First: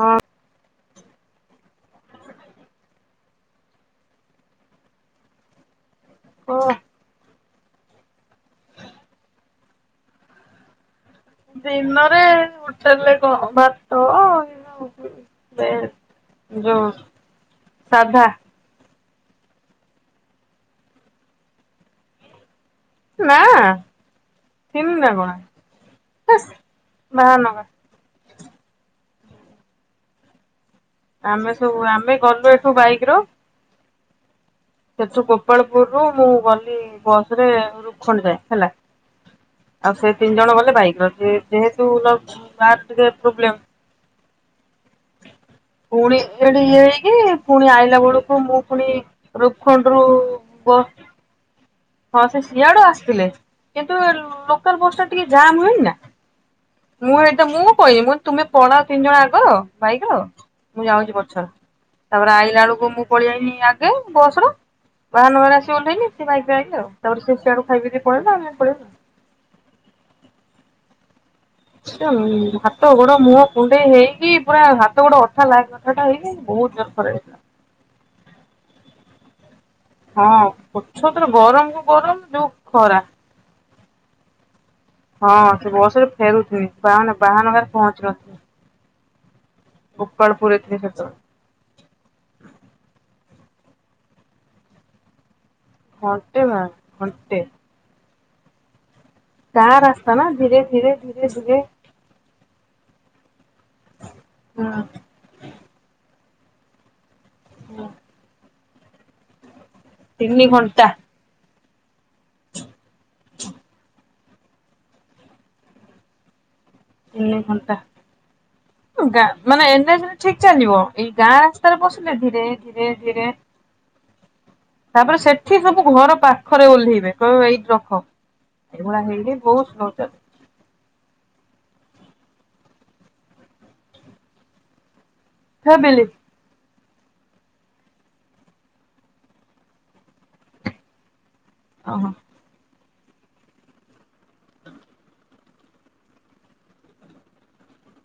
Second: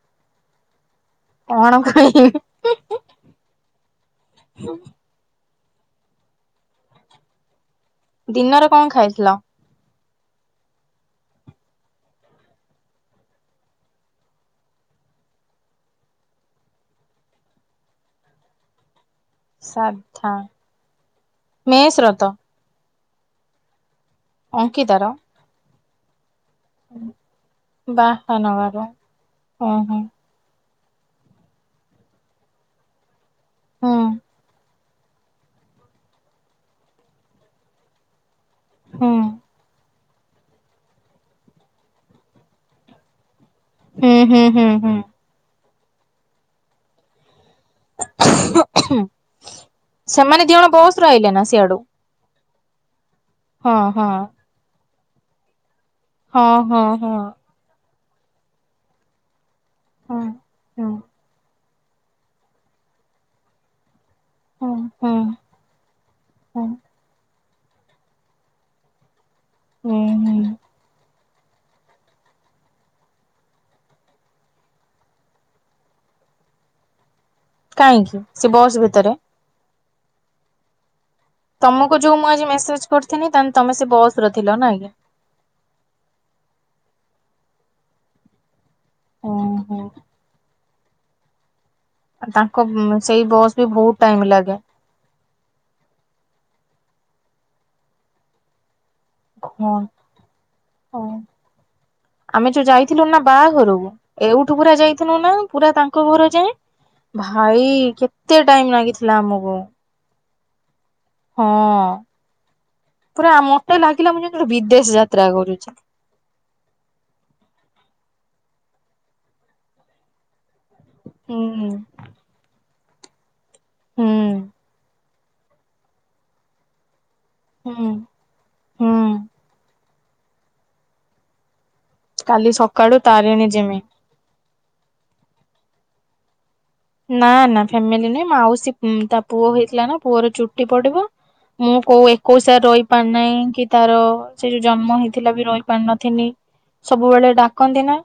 ହଁ କଣ କହିବି? ଓ ଦିନରେ କଣ ଖାଇଥିଲ? ଦିନରେ ହୋଟେଲରେ କଣ ଭାତ [unintelligible] ଯୋଉ ସାଧା ସାଧା ମେସ୍ ର ତ ନାଁ [unintelligible] ନା କଣ ହେସ୍ ବାହାନଗା ବାହାନଗାରୁ ଅ ହୁଁ। ଆମେ ସବୁ ଆମେ ଗଲୁ ଏଠୁ ବାଇକ୍ ରୁ ହୁଁ। ସେଠୁ ଗୋପାଳପୁରରୁୁ ମୁଁ ଗଲି ବସରେ ରୁଖଣ୍ଡ ଯାଏ। ହେଲା ହୁଁ। ହୁଁ ଆଉ ସେ ତିନି ଜଣ ଗଲେ ବାଇକର ଯେ ଯେହେତୁ କାର ଟିକେ ପ୍ରୋବ୍ଲେମ୍ ହୁଁ ହୁଁ ହୁଁ ହୁଁ। ପୁଣି ଏଠି ଇଏ ହେଇକି ପୁଣି ଆଇଲା ବଳକୁ ମୁଁ ପୁଣି ହୁଁ ରୁପ୍ଖଣ୍ଡରୁ ସେମାନେ ଦି ଜଣ ବସ୍ ରେ ଆଇଲେ ନା ସିଆଡୁ ହଁ ସେ ସିଆଡ଼ୁ ଥିଲେ ହଁ କିନ୍ତୁ ହଁ। ଲୋକାଲ ବସ୍ ଟା ଟିକେ ଜାମ୍ ହୁଏନି ନା। ହଁ ହଁ ମୁଁ ହଁ। ଏଇଟା ମୁଁ କହିନି ମୁଁ ତୁମେ ପଳାଅ ତିନି ଜଣ ଆଗର ବାଇକ୍ ର ହଁ ମୁଁ ହଁ ଯାଉଛି ପଛରେ ତାପରେ ଆଇଲା ବଳୁକୁ ମୁଁ ପଳେଇଆଇନି ଆଗେ ବସ୍ ର ହଁ ହଁ ବାହାନଗାରେ ଆସି ଓହ୍ଲେଇଲି ସିଏ ବାଇ ହଁ। [unintelligible] ସେ ସିଆଡୁ ଖାଇକିରି ପଳେଇ ଆ୍ ପଳେଇବା। ହୁଁ ହୁଁ। ଟା ହାତ ଗୋଡ ମୁହଁ କୁଣ୍ଡେଇ ହେଇକି ପୁରା ହାତ ଗୋଡ ଅଠା ଲାଖ ଅଠାଟା ହେଇକି ବହୁତ ଜରଫ ହେଇଥିଲା। କାହିଁକି ସେ ବସ୍ ଭିତରେ। ହଁ। ପଛତୁରୁ ଗରମ କୁ ତମକୁ ଯୋଉ ଗରମ ମୁଁ ଆଜି ମେସେଜ ଖରା। କରିଥିନିତାନେ ତମେ ସେ ବସ ର ଥିଲ ନା କି? ହଁ ସେ ବସରେ ଫେରୁଥିନି ବାହାନ ବାହାନଗା ରେ ପହଞ୍ଚି ନଥ। ଓହୋ ଉକାଳପୁର ଏଥି ତ୍ ତାଙ୍କ ସେଇ ବସ୍ ବି ବହୁତ ଟାଇମ ଲାଗେ। ଘଣ୍ଟେ ମା ଘଣ୍ଟେ। ତାର ଆସ୍ତା ନା ଧୀରେ ଧୀରେ ହଁ ଧୀରେ ଧୀରେ। ବା ଘରକୁ ଏଇଠୁ ପୁରା ହଁ ଯାଇଥଥିଲୁ ନା ପୁରା ତାଙ୍କ ଘରେ। ଯେ ଭାଇ କେତେ ଟାଇମ ଲାଗିଥିଲା ଆମକୁ। ତିନି ଘଣ୍ଟା। ହଁ। ପୁରା ମୋତେ ଲାଗେ। କିଲୋ ଆମେ ଜିମିତି ବିଦେଶ ଯାତ୍ରା କରୁଛି। ଏନ ଘଣ୍ଟା ମାନେ ଏନ ଏଚ ରେ ଠିକ। ଚାଲିବ ଏଇ ଗାଁ ହୁଁ ରାସ୍ତାରେ ବସିଲେ ଧୀରେ। ଧୀରେ ଧୀରେ। ହୁଁ। ତାପରେ ସେଠି ସବୁ ଘର ପାଖରେ ଓହ୍ଲେଇବେ। ହଁ ଏଇଠି ହୁଁ ରଖ ହୁଁ ଏଇଗୁଡା ହେଇନି ବହୁତ ଚାଲି କାଲି ସକାଳୁ ତାରିଣୀ ଜିମି। ହେ ବିଲି। ନା ନା ଫ୍ୟାମିଲି ନାଇଁ ମାଉସୀ ତା ପୁଅ ହେଇଥିଲା ନା ପୁଅର ଚୁଟି ପଡିବ। ମୁଁ କୋଉ ଓହୋ ଏକୋଇଶରେ ରହିି। ପାର ନାହିଁ କି ତାର ସେ ଯୋଉ ଜନ୍ମ ହେଇଥିଲା ବି ରହି ପାରିନଥିନି ସବୁବେଳେ ଡାକନ୍ତି ନା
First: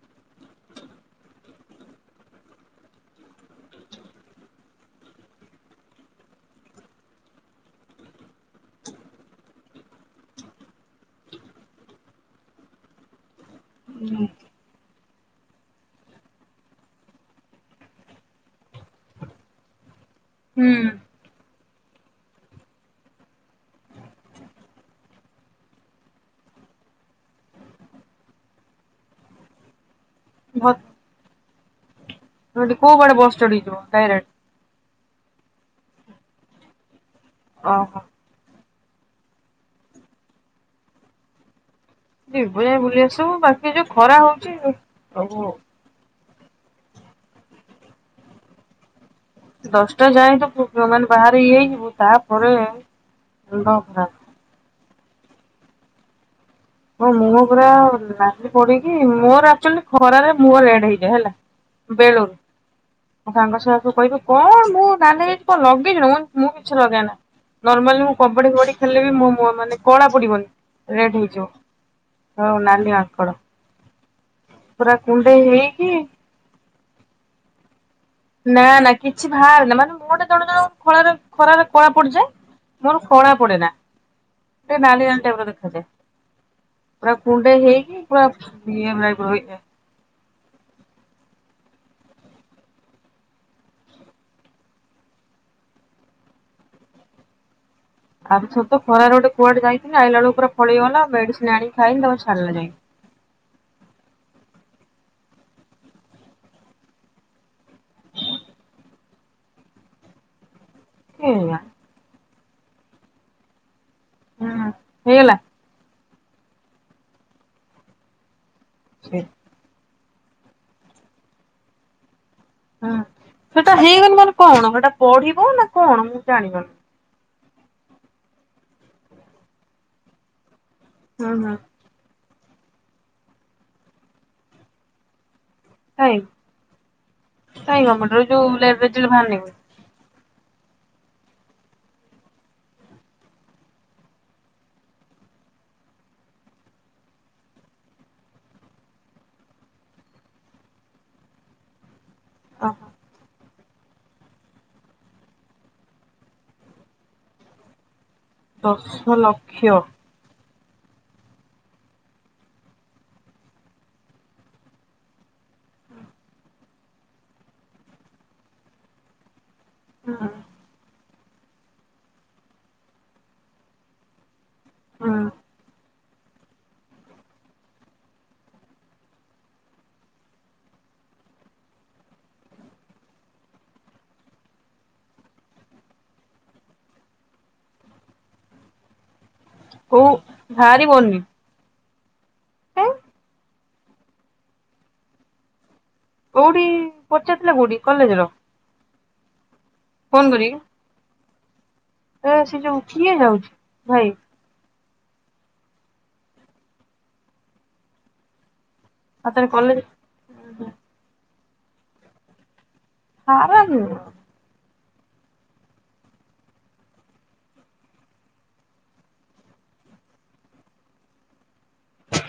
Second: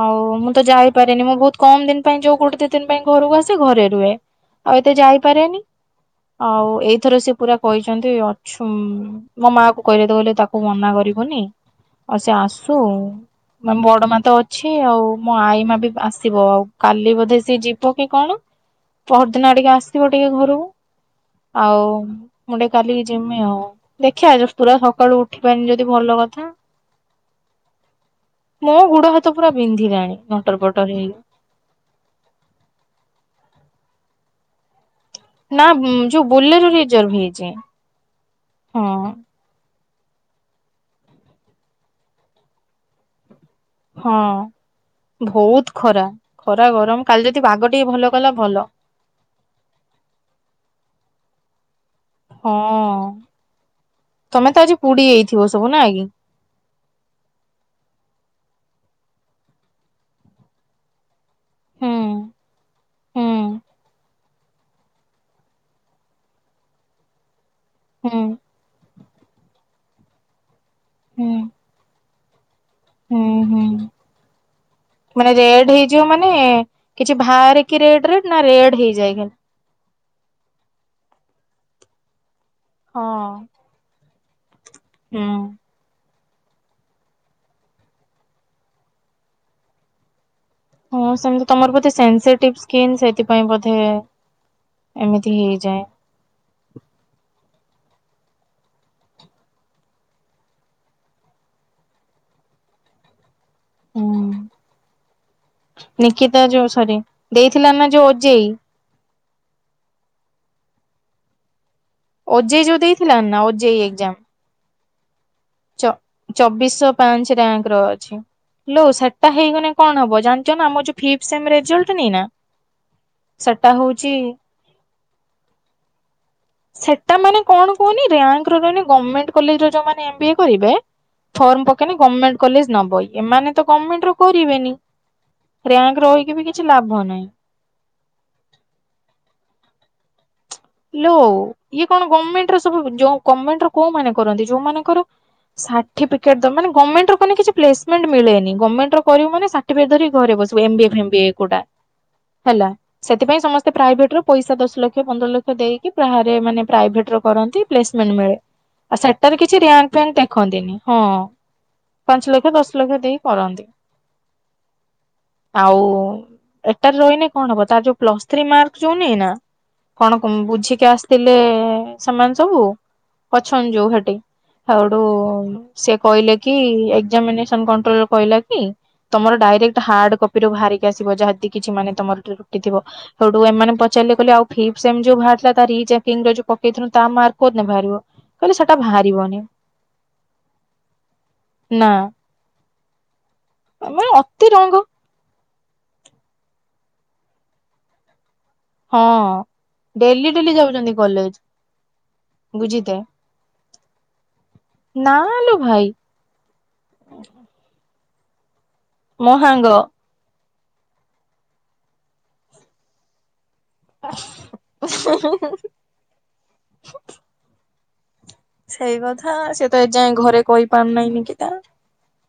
ଆଉ ମୁଁ ତ ଯାଇପାରେିନି ମୁଁ ବହୁତ କମ ଦିନ ପାଇଁ ଯୋଉ ଗୋଟେ ଦି ଦିନ ପାଇଁ। ଘରକୁ ଆସି ଘରେ ରୁହେ ଆଉ ଏତେ ଯାଇପାରେନି ଆଉ ଏଇଥର ସେ ପୁରା କହିଛନ୍ତି ଅଛୁ ମୋ ମା କୁ କହିଲେ ତ କହିଲେ ତାକୁ ମନା କରିବୁନି ଆଉ ସେ ଆସୁ। ମ ବଡ ମା ତ ଅଛି ଆଉ। ମୋ ଆଇ ମା ବି ଆସିବ ଆଉ କାଲି ବୋଧେ ସିଏ ଯିବ ପକେ କଣ ପର ଦିନ ଆଡିକେ ଆସ ଇବ ଟିକେ ଘରକୁ ଆଉ ମୁଁ ଟିକେ କାଲି ଯିମି ଆଉ ଦେଖିବା ପୁରା ସକାଳୁ ଉଠିପାରନି ଯଦି ଭଲ କଥା ମୋ ଗୋଡ ହାତ ପୁରା ବିନ୍ଧିଲାଣି। ନଟର ପଟର ହେଇକି [unintelligible] ନା ଯୋଉ ବୋଲେର ରିଜର୍ଭ ହେଇଚି। ଅହ ହଁ ଯିବୁ ଯାଇ ବୁଲି ଆସିବୁ [unintelligible] ଇଏ ଯୋଉ ଖରା ହଁ ହଉଚି ପ୍ରଭୁ ବହୁତ ଖରା ଖରା ଗରମ କାଲି ଯଦି ବାଘ ଟିକେ ଭଲ କଲା ଭଲ। ଦଶଟା ଯାଏ ତ ପୁ ମାନେ ବାହାରେ ଇଏ ହେଇଯିବୁ। ତାପରେ ହଁ ଅଣ୍ଡ ଖରା କୁଡି ଯାଇଥିବ ସବୁ ନା କି? ହଁ ମୁଁହ ପୁରା ନାଲି ପଡିକି ମୋର ଆକଚୋଲି ଖରାରେ ମୁହଁ ରେଡ ହେଇଯାଏ ହେଲା ହୁଁ ବେଳୁରୁ ହୁଁ ମୋ ସାଙ୍ଗ ସବୁ କହିବେ କଣ ମୁହଁରେ କଣ ଲଗେଇଚୁ ମୁଁ କିଛି ଲଗେଇ ନା। ନର୍ମାଲ ମୁଁ ହୁଁ କବାଡ଼ି କବାଡ଼ି ଖେଳିଳେ ବିି ମୋ ମୁହଁ ମାନେ କଳା ପଡିବନି ରେଡ ହୁଁ ହେଇଯିବ। ହଉ ନାଲି ହୁଁ ମାଙ୍କଡ ହୁଁ ପୁରା ମାନେ କୁଣ୍ଡେଇ ରେଡ଼୍ ହେଇକି ହେଇଯିବ ମାନେ କିଛି ଭାରେ କିରେଡ଼ ନା ନା କିଛି ଭାର୍ ନା ମାନେ ମୁଁଅ ଟା ଜଣେ ଜଣ ଖଳାରେ ଖରାରେ କଳା ପଡିଯାଏ। ମୋର ହଁ କଳା ପଡେନା। ଟିଏ ନାଲି ନାଲି ହୁଁ ଟାଇପ୍ ର ଦେଖାଯାଏ। ପୁରା କୁଣ୍ଡେଇ ହେଇକି ପୁରା ଇଏ ଟାଇପର ହେଇଯାଏ। ହଁ ସେମତି ତମର ବୋଧେ ସେନ୍ସିଟିଭ୍ ସ୍କିନ୍ ସେଥିପାଇଁ ବୋଧେ ଏମିତି ହେଇଯାଏ। ଆର୍ ଥର ତ ଖରାରେ ଗୋଟେ କୁଆଡେ ଯାଇଥିନି, ଆଇଲାବେଳୁକୁ ପୁରା ଫଳିଗଲା ମେଡ଼ିସିନ ଆଣିକି ଖାଇନି ତାପରେ ଛାଡିଲା ଯାଇଁକି। ହୁଁ ନିକିତା ଯୋଉ ସରି ଦେଇଥିଲା ନା ଯୋଉ ଓଜେଇ। ସେଆ। ଓଜେଇ ଯୋଉ ଦେଇଥିଲା ନା, ଓଜେଇଗ ଯାମ୍ ହୁଁ ହେଇଗଲା। ଚ ଚବିଶହ ପାଞ୍ଚ ରାଙ୍କ୍ ର ଅଛି। ଲୋ ସେ ସାଟା ହେଇଗଲା। କଣ ହବ ଜାଣିଚ ନା ଆମ ଯୋଉ ଫିପ୍ ସେମି ରେଜଲଟ ନେଇନା ହୁଁ ସେଟା ହେଇଗନି ମାନେ କଣ ହେଟା ପଢ଼ିବ ନା କଣ? ମୁଁ ଜାଣି ସେଟା ମାନେ? କଣ କୁହନି ଋ୍ୟାଙ୍କ ରେ ରହିନେ ଗଭଣମେଣ୍ଟ କଲେଜ ରେ ଯୋଉଁ ମାନେ ଏମବିଏ କରିବେ। ହୁଁ ହୁଁ। ଫର୍ମ ପକେଇନେ ଗଭର୍ମେଣ୍ଟ କଲେଜ ନବ। ଏମାନେ ତ ଗମେଣ୍ଟ ର କରିବେନି। ରାଙ୍କ କାଇଁ ରହିକି ବି କିଛି ଲାଭ ନାହିଁ। କାଇଁ। [unintelligible] ଲୋ ଇଏ କଣ ଗମେଣ୍ଟ ର ସବୁ ଯଉ ଗମେଣ୍ଟର କଉମାନେ କରନ୍ତି, ଯଉମାନଙ୍କର ସାଠିଫିକେଟ ଦ ମାନେ ଗମେଣ୍ଟ ର କିଛି ପ୍ଲେସ୍ ମେଣ୍ଟ ମିଳେନି। ଗମେଣ୍ଟ ର କରିବୁ ମାନେ ସାର୍ଟିଫିକେଟ ଧରିକି ଘରେ ବସିବୁ, ମାନେ ଏମ୍ ବିଏ, ଫେମ୍ ବିଏ କଉଟା। ହେଲା ଓହୋ। ସେଥିପାଇଁ ସମସ୍। ପ୍ରାଇଭେଟ ରେ ପଇସା ଦଶଲକ୍ଷ, ପନ୍ଦରଲକ୍ଷ ଦେଇକି ବାହାରେ ମାନେ ପ୍ରାଇଭେଟ ର କରନ୍ତି। ପ୍ଲେସ ମାନ୍ ମିଳେ, ଆଉ ଦଶ ସେଠାରେ କିଛି ଲକ୍ଷ ହୁଁ ଋ୍ୟାଙ୍କ୍ ଫ୍ୟାଙ୍କ୍ ଦେଖ ରଖନ୍ତିନି ହଁ ପାଞ୍ଚଲକ୍ଷ ଦଶଲକ୍ଷ ଦେଇ କରନ୍ତି। ଆଉ ଏଟାରେ ରହିନେ କଣ ହବ? ତାର ଯୋଉ ପ୍ଲସ୍ ଥ୍ରି ମାର୍କ ଯୋଉ ନିଏ ନା କଣ? ତମ୍ ବୁଝିକି ଆସ୍ ଥିଲେ-ଏ ସେମାନେ ସବୁ ଅଛନ ଯୋଉ ହେଠି। ହାଉଡୁ ହୁଁ ସେକ୍ କହିଲେ କି ଏକ୍ଜାମିନେସନ୍ କଣ୍ଟ୍ରୋଲ ର କହିଲା କି ତମର ଡାଇରେକ୍ଟ ହାର୍ଡ କପି ରୁ ବାହାରିକି ଆସିବ। ଯହଦି କିଛି ମାନେ ତମର ତ୍ରୁଟିଥିବ। ହେଠୁ ଏମାନେ ପଚାରିଲେ କହିଲେ ଆଉ ଫିଫ୍ ସେମ୍ ଯୋଉ ବାହାରିଥିଲା ତା ରିଚେକିଙ୍ଗ ରେ ଯୋଉ ପକେଇଥିନୁ ତା ମାର୍କ କୋଉଦିନ ବାହାରିବ? କହିଲେ ସେଟା ବାହାରିବନି। ହଉ ହାରିବନି। ନା। ତମେ ଅତିରଙ୍ଗ। କୋଉଠି ପଚାରଥିଲା କୋଉଠି କଲେଜ ର। ହଁ। ଡେଲି ଡେଲି ଯାଉଛନ୍ତି କଲେଜ। ହଁ ସେ ଯୋଉ ବୁଝିତେ ଉଠି ଯାଉଛି ଭାଇ। ନା ଲୋ ଭାଇ। ମୋ ଆତରେ ସାଙ୍ଗ। କଲେଜ୍। ହଁ। [unintelligible] [unintelligible] ସେଇ କଥା ସେ ତ ଏ ଯାଏ ଘରେ କହିପାରୁ ନାହିଁ ନିକିତା।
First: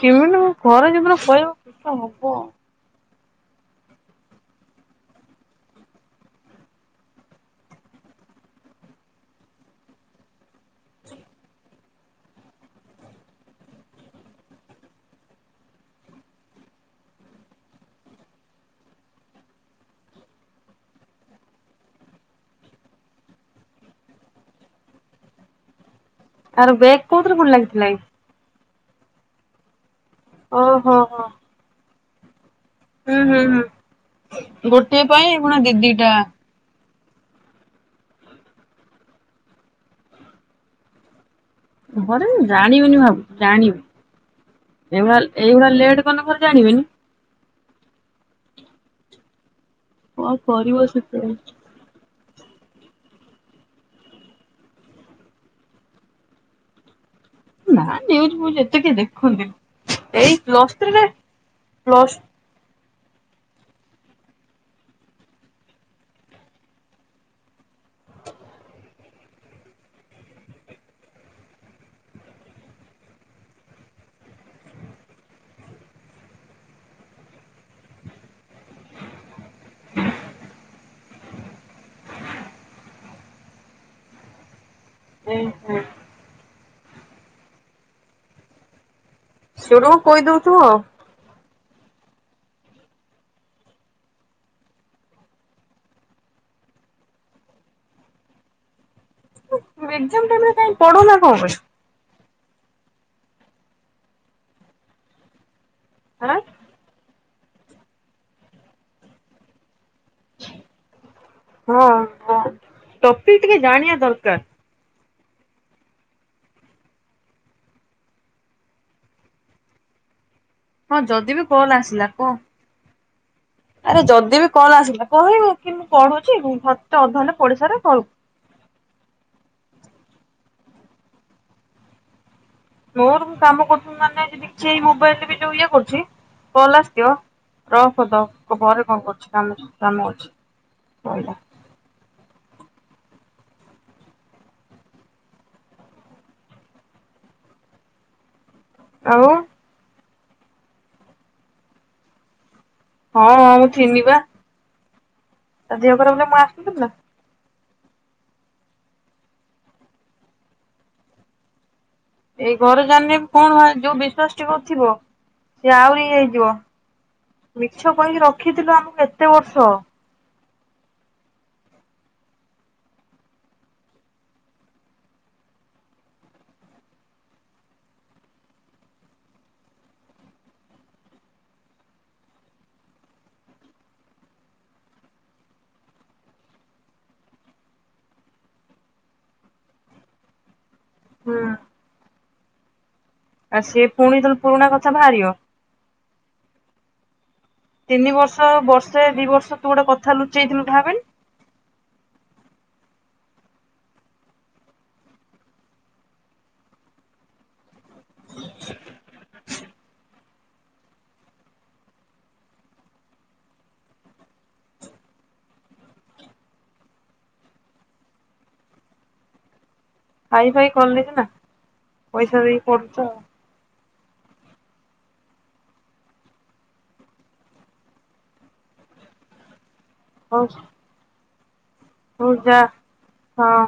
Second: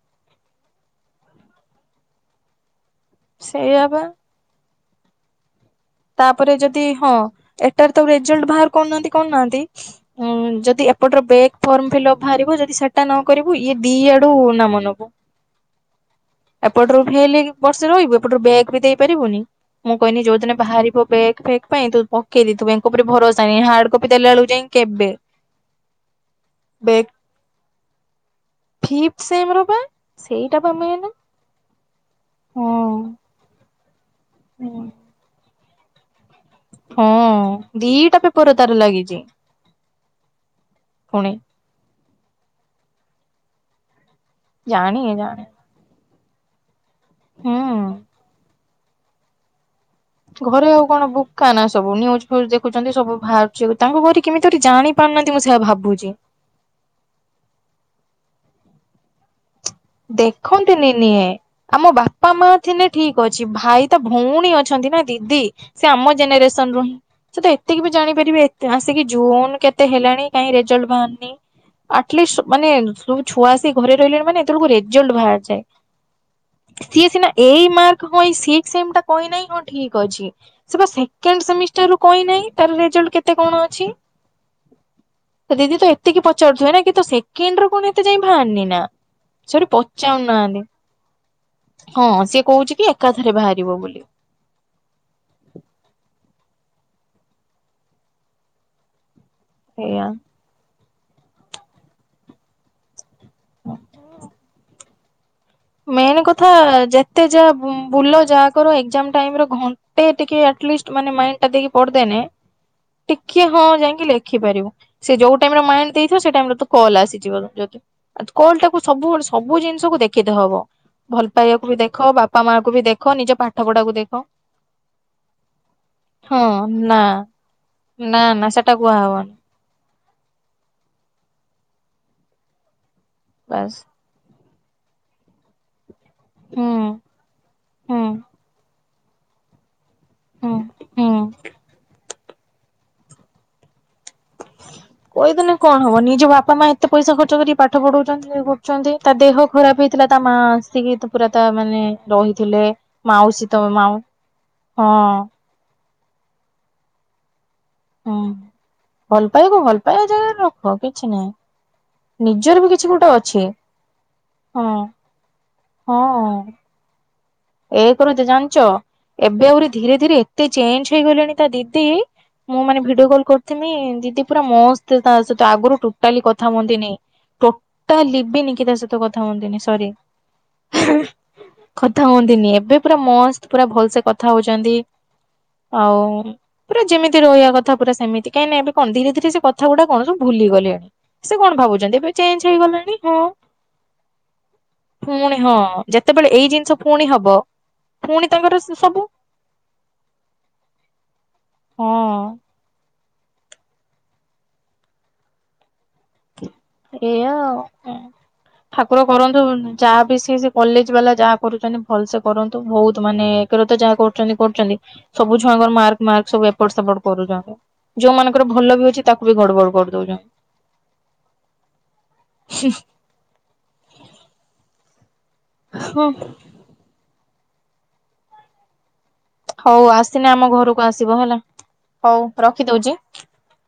ଏମିତି ଘରେ ଜୀବନ କହିବା କିଛ ହବ। ସେଇଆପା। ତାପରେ ଯଦି ହଁ ଏଟାରେ ତ ରେଜଲ୍ଟ ବାହାର କରୁନାହାନ୍ତି କଣ ନାହାନ୍ତି ଉ ଯ। ଦି ଏପଟର ବ୍ୟାଗ ଫର୍ମ। ଫ ବାହାରିବ ଯଦି ସେଟା ନ କରିବୁ ଇଏ ଦି ଆଡୁ ନ ମ ନବୁ ଏପଟରୁ ଫେଲ ବର୍ଷେ ରହିବୁ ଏପଟରୁ ବ୍ୟାଗ୍ ବି ଦେଇପାରିବୁନି ମୁଁ କହନି ଯୋଉଦିନ। ବାହାରିବ ବ୍ୟାଗ୍ ଫେଗ ପାଇଁ ତୁ ପକେଇଦି ତୁ ବ୍ୟାଙ୍କ ଉପରେ ଭରସା ନହି ହାର୍ଡ କପି ଦେଲା ବେଳକୁ ଯାଇ କେବେ। ଆର ବେକ୍ କୋଉଥିରେ ଫୁଣି ଲାଗିଥିଲା କି? ଫିପ ସେମ ରୁ ପା? ସେଇଟା ବା ଓହୋ ମେନ୍। ହୋ ହଁ। ହୁଁ ହୁଁ ହୁଁ। ଗୋଟିଏ ପାଇଁ କଣ ଦିଦିଟା ହଁ ଦିଟା ପେପର ତାର ଲାଗିଛି ପୁଣି। ଘରେ ଜାଣିବେନି ଭାବୁଚୁ ଜାଣିବେ। ଜାଣେ ଏଇଭଳିଆ ଜାଣେ ଏଇଭଳିଆ ଲେଟ୍ ମନେକର ଘରେ ଜାଣିବେନି। ହୁଁ। କଣ ଘରେ କରିବ ଆଉ କଣ ସେତେବେଳେ ବୁକା ନା ସବୁ ନ୍ୟୁଜ୍ ଦେଖୁଛନ୍ତି ସବୁ ବାହାରୁଛି ତାଙ୍କୁ ଘରେ କେମିତି ଜାଣି ପାରୁନାହାନ୍ତି ମୁଁ ସେୟା ଭାବୁଛି। ନା ନ୍ୟୁଜ ଫ୍ୟୁଜ୍ ଏତେ କିଏ ଦେଖନ୍ତି? ଦେଖନ୍ତିନି ନିଏ ଆମ ପ୍ଲସ୍ ବାପା ମାଆ ଥିଲେ ଠିକ ଅଛି ଭାଇ ତା ଭଉଣୀ ଅଛନ୍ତି ନା ଦିଦି ସେ ଆମ ଜେନେରେସନ ରୁ ହିଁ ସେ ତ ଏତିକି ବି ଜାଣିପାରିବେେ ଆସିକି ଜୁନ କେତେ ହେଲାଣି କାହିଁ ରେଜଲ୍ଟ ବାହାରିନି ଆଟଲିଷ୍ଟ ମାନେ ସବୁ ଛୁଆ ଆସିକ ଘରେ ରହିଲେଣି ମାନେ ଏତଳୁକୁ ରେଜଲ୍ଟ ବାହାରି ଯାଏ ସିଏ ସିନା ଏ ମାର୍କ କହି ସିକ୍ସ ସେମ୍ ଟା କହି ନାହିଁ ହଁ ଠିକ ଅଛି ସେ ବା ସେକେଣ୍ଡ ସେମିଷ୍ଟାରରୁ କହିନାହିଁ ତାର ରେଜଲ୍ଟ କେତେ କଣ ଅଛି। ଏ ତା ହେ ଦିଦି ତ ଏତିକି ପଚାରୁଥିବେ ନା କିନ୍ତୁ ସେକେଣ୍ଡ ରୁ କଣ ଏତେ ଯାଇ ବାହାରନି ନା? ସରି ସେଡୁକୁ କହିଦଉଥିବ ପଚାରୁନାହାନ୍ତି ଆଉ। ହଁ ସିଏ କହୁଛି କି ଏକାଥରେ ବାହାରିବ ବୋଲି। ଏଇଆ। ଏକ୍ସାମ୍ ଟାଇମରେ କାଇଁ ପଢ଼ୁନା କଣ ପାଇଁ? ମେନ୍ ଆଁ? କଥା ଯେ ଯେତେ ଯାହା ବୁଲ ଯାହା କର ଏକ୍ସାମ୍ ଟାଇମରେ ଘଣ୍ଟେ ଟିକେ ଆଟଲିଷ୍ଟ ମାଇଣ୍ଡଟା ଦେଇକି ହଁ ପଢଦେନେ ଟପିକ ଟିକେ ହଁ ଜାଣିବା ଯାଇକି ଦରକାର ଲେଖିପାରିବୁ। ସେ ଯୋଉ ଟାଇମ ରେ ମାଇଣ୍ଡ ଦେଇଥିବ ସେ ଟାଇମ ରେ ତ କଲ୍ ଆସିଯିବ କଲ୍ ଟାକୁ ସବୁ ସବୁ ଜିନିଷକୁ ଦେଖ ହବ ହଁ ଭଲ ଯଦି ପାଇବାକୁ କଲ୍ ବି ଆସିଲା ଦେଖ କହ। ବାପା ମାଆଙ୍କୁ ବି ଦେ କ ନିଜ ପାଠ ପଢାକୁ ଆରେ ଦେଖ। ଯଦି ବି କଲ ଆସିଲା କହିବୁ କି ମୁଁ ପଢୁଛି ହଁ ଘଣ୍ଟେ ନା ଅଧଘଣ୍ଟେ ପଢ଼ିସାରେ କଲ୍ ନା ନା ସେଟା କୁହାହବନି ମୋର ମୁଁ କାମ ବାସ୍। କରୁଥିଲି ମାନେ ସେଇ ମୋବାଇଲ ରେ ବି ଯୋଉ ଇଏ କରୁଛି। କଲ୍ ହୁଁ ଆସିଥିବ [unintelligible] ହୁଁ କରିଦବ କହିବ ପରେ କଲ୍ କରୁଛି। କାମରେ। କାମ ଅଛି ହୁଁ ହୁଁ। କହିଲା। କହିଦେଲେ କଣ ହବ ନିଜ ବାପା ମା ଏତେ ପଇସା ଖର୍ଚ୍ଚ କରିକି ପାଠ ପଢାଉଚନ୍ତି ଅଛନ୍ତି ତା ଆଉ ଦେହ ଖରାପ ହେଇ ଥିଲା ତା ମା ଆସିକି ପୁରା ତା ମାନେ ରହିଥିଲେ। ହଁ ହଁ ମାଉସୀ ମୁଁ ତମ ମାଉ ଥିନି ବା ହଁ। ତା ଦେହ ଖରାପ ବୋଲି ମା ଆସିନଥିଲା । ହୁଁ ଭଲ ପାଇବାକୁ ଭଲ ପାଇବା ଜାଗାରେ ରଖ କିଛି ନାହିଁ। ଏଇ ନିଜର ବି ଘରେ କିଛି ଗୋଟେ ଜାଣିଲେ ଅଛି କଣ ହ ଯୋଉ ବିଶ୍ଵାସ ହଁ ଟିକଥିବ ସେ ଆହୁରି ଇଏ ହେଇଯିବ । ଏୟା କରୁଚି ଜାଣିଚ ଏତେ ଏବେ ବର୍ଷ ଆହୁରି ଧୀରେ ଧୀରେ ଏତେ ଚେଞ୍ଜ ହେଇଗଲେଣି ତା ଦିଦି ମୁଁ ମାନେ ଭିଡିଓ କଲ କରିଥିଲି ଦିଦି ପୁରା ମସ୍ତ ତା ସହିତ ଆଗରୁ ଟୋଟାଲି କଥା ହୁଅନ୍ତିନି ଟୋଟାଲି ଲିବିନି କି ତା ସହିତ କଥା ହୁଅନ୍ତିନି ସରି କଥା ହୁଅନ୍ତି। ଦିନି ଏବେ ପୁରା ମସ୍ତ ପୁରା ଭଲ ସେେ କଥା ହଉଛନ୍ତି ଆଉ ପୁରା ଯେମିତି ରହିବା କଥା ପୁରା ସେମିତି କାହିଁକି ନା ଏବେ କଣ ଧୀରେ ଧୀରେ ସେ କଥା ଗୁଡା କଣ ସବୁ ଭୁଲିଗଲେଣି। ସେ ହୁଁ। କଣ ଭାବୁଛନ୍ତି ଏବେ ଚେଞ୍ଜ୍ ହେଇଗଲେଣି ଆଉ ସେ ପୁଣି ତ ପୁରୁଣା କଥା ବାହାରିବ ପୁଣି ହଁ ଯେତେବେଳେ ଏଇ ଜିନିଷ ପୁଣି ହବ। ତିନି ପୁଣି ବର୍ଷ ତାଙ୍କର ସବୁ ବର୍ଷେ ଦି ବର୍ଷ ତୁ ଗୋଟେ କଥା ଲୁଚେଇଥିଲୁ ଭାବେନି ହଁ ହେୟା ଆଉ। ହ ଠାକୁର କରନ୍ତୁ ଯାହା ବି ସେ କଲେଜ ବାଲା ଯାହା କରୁଛନ୍ତି ଭଲ ସେ କରନ୍ତୁ। ବହୁତ ମାନେ ଏକ ରେ ତ ଯାହା କରୁଛନ୍ତି କରୁଛନ୍ତି ସବୁ ଛୁଆଙ୍କର ମାର୍କ ମାର୍କ ସବୁ ଏପଟ ସେପଟ କରୁଛନ୍ତି। ଯୋଉ ମାନଙ୍କର ଭଲ ବି ଅଛି ତାକୁ ବି ଗଡବଡ କରୁ ହାଇ ଫାଇ କଲେ ନା ନା ପଇସା ଦେଇ କରୁଚ ଆଉ ହଁ ହଉ ଆସିଲେ ଆଉ ଆମ ହଉ ଘରକୁ ଆସିବ ହେଲା। ହଉ ରଖି ଦଉଚି। ହଁ।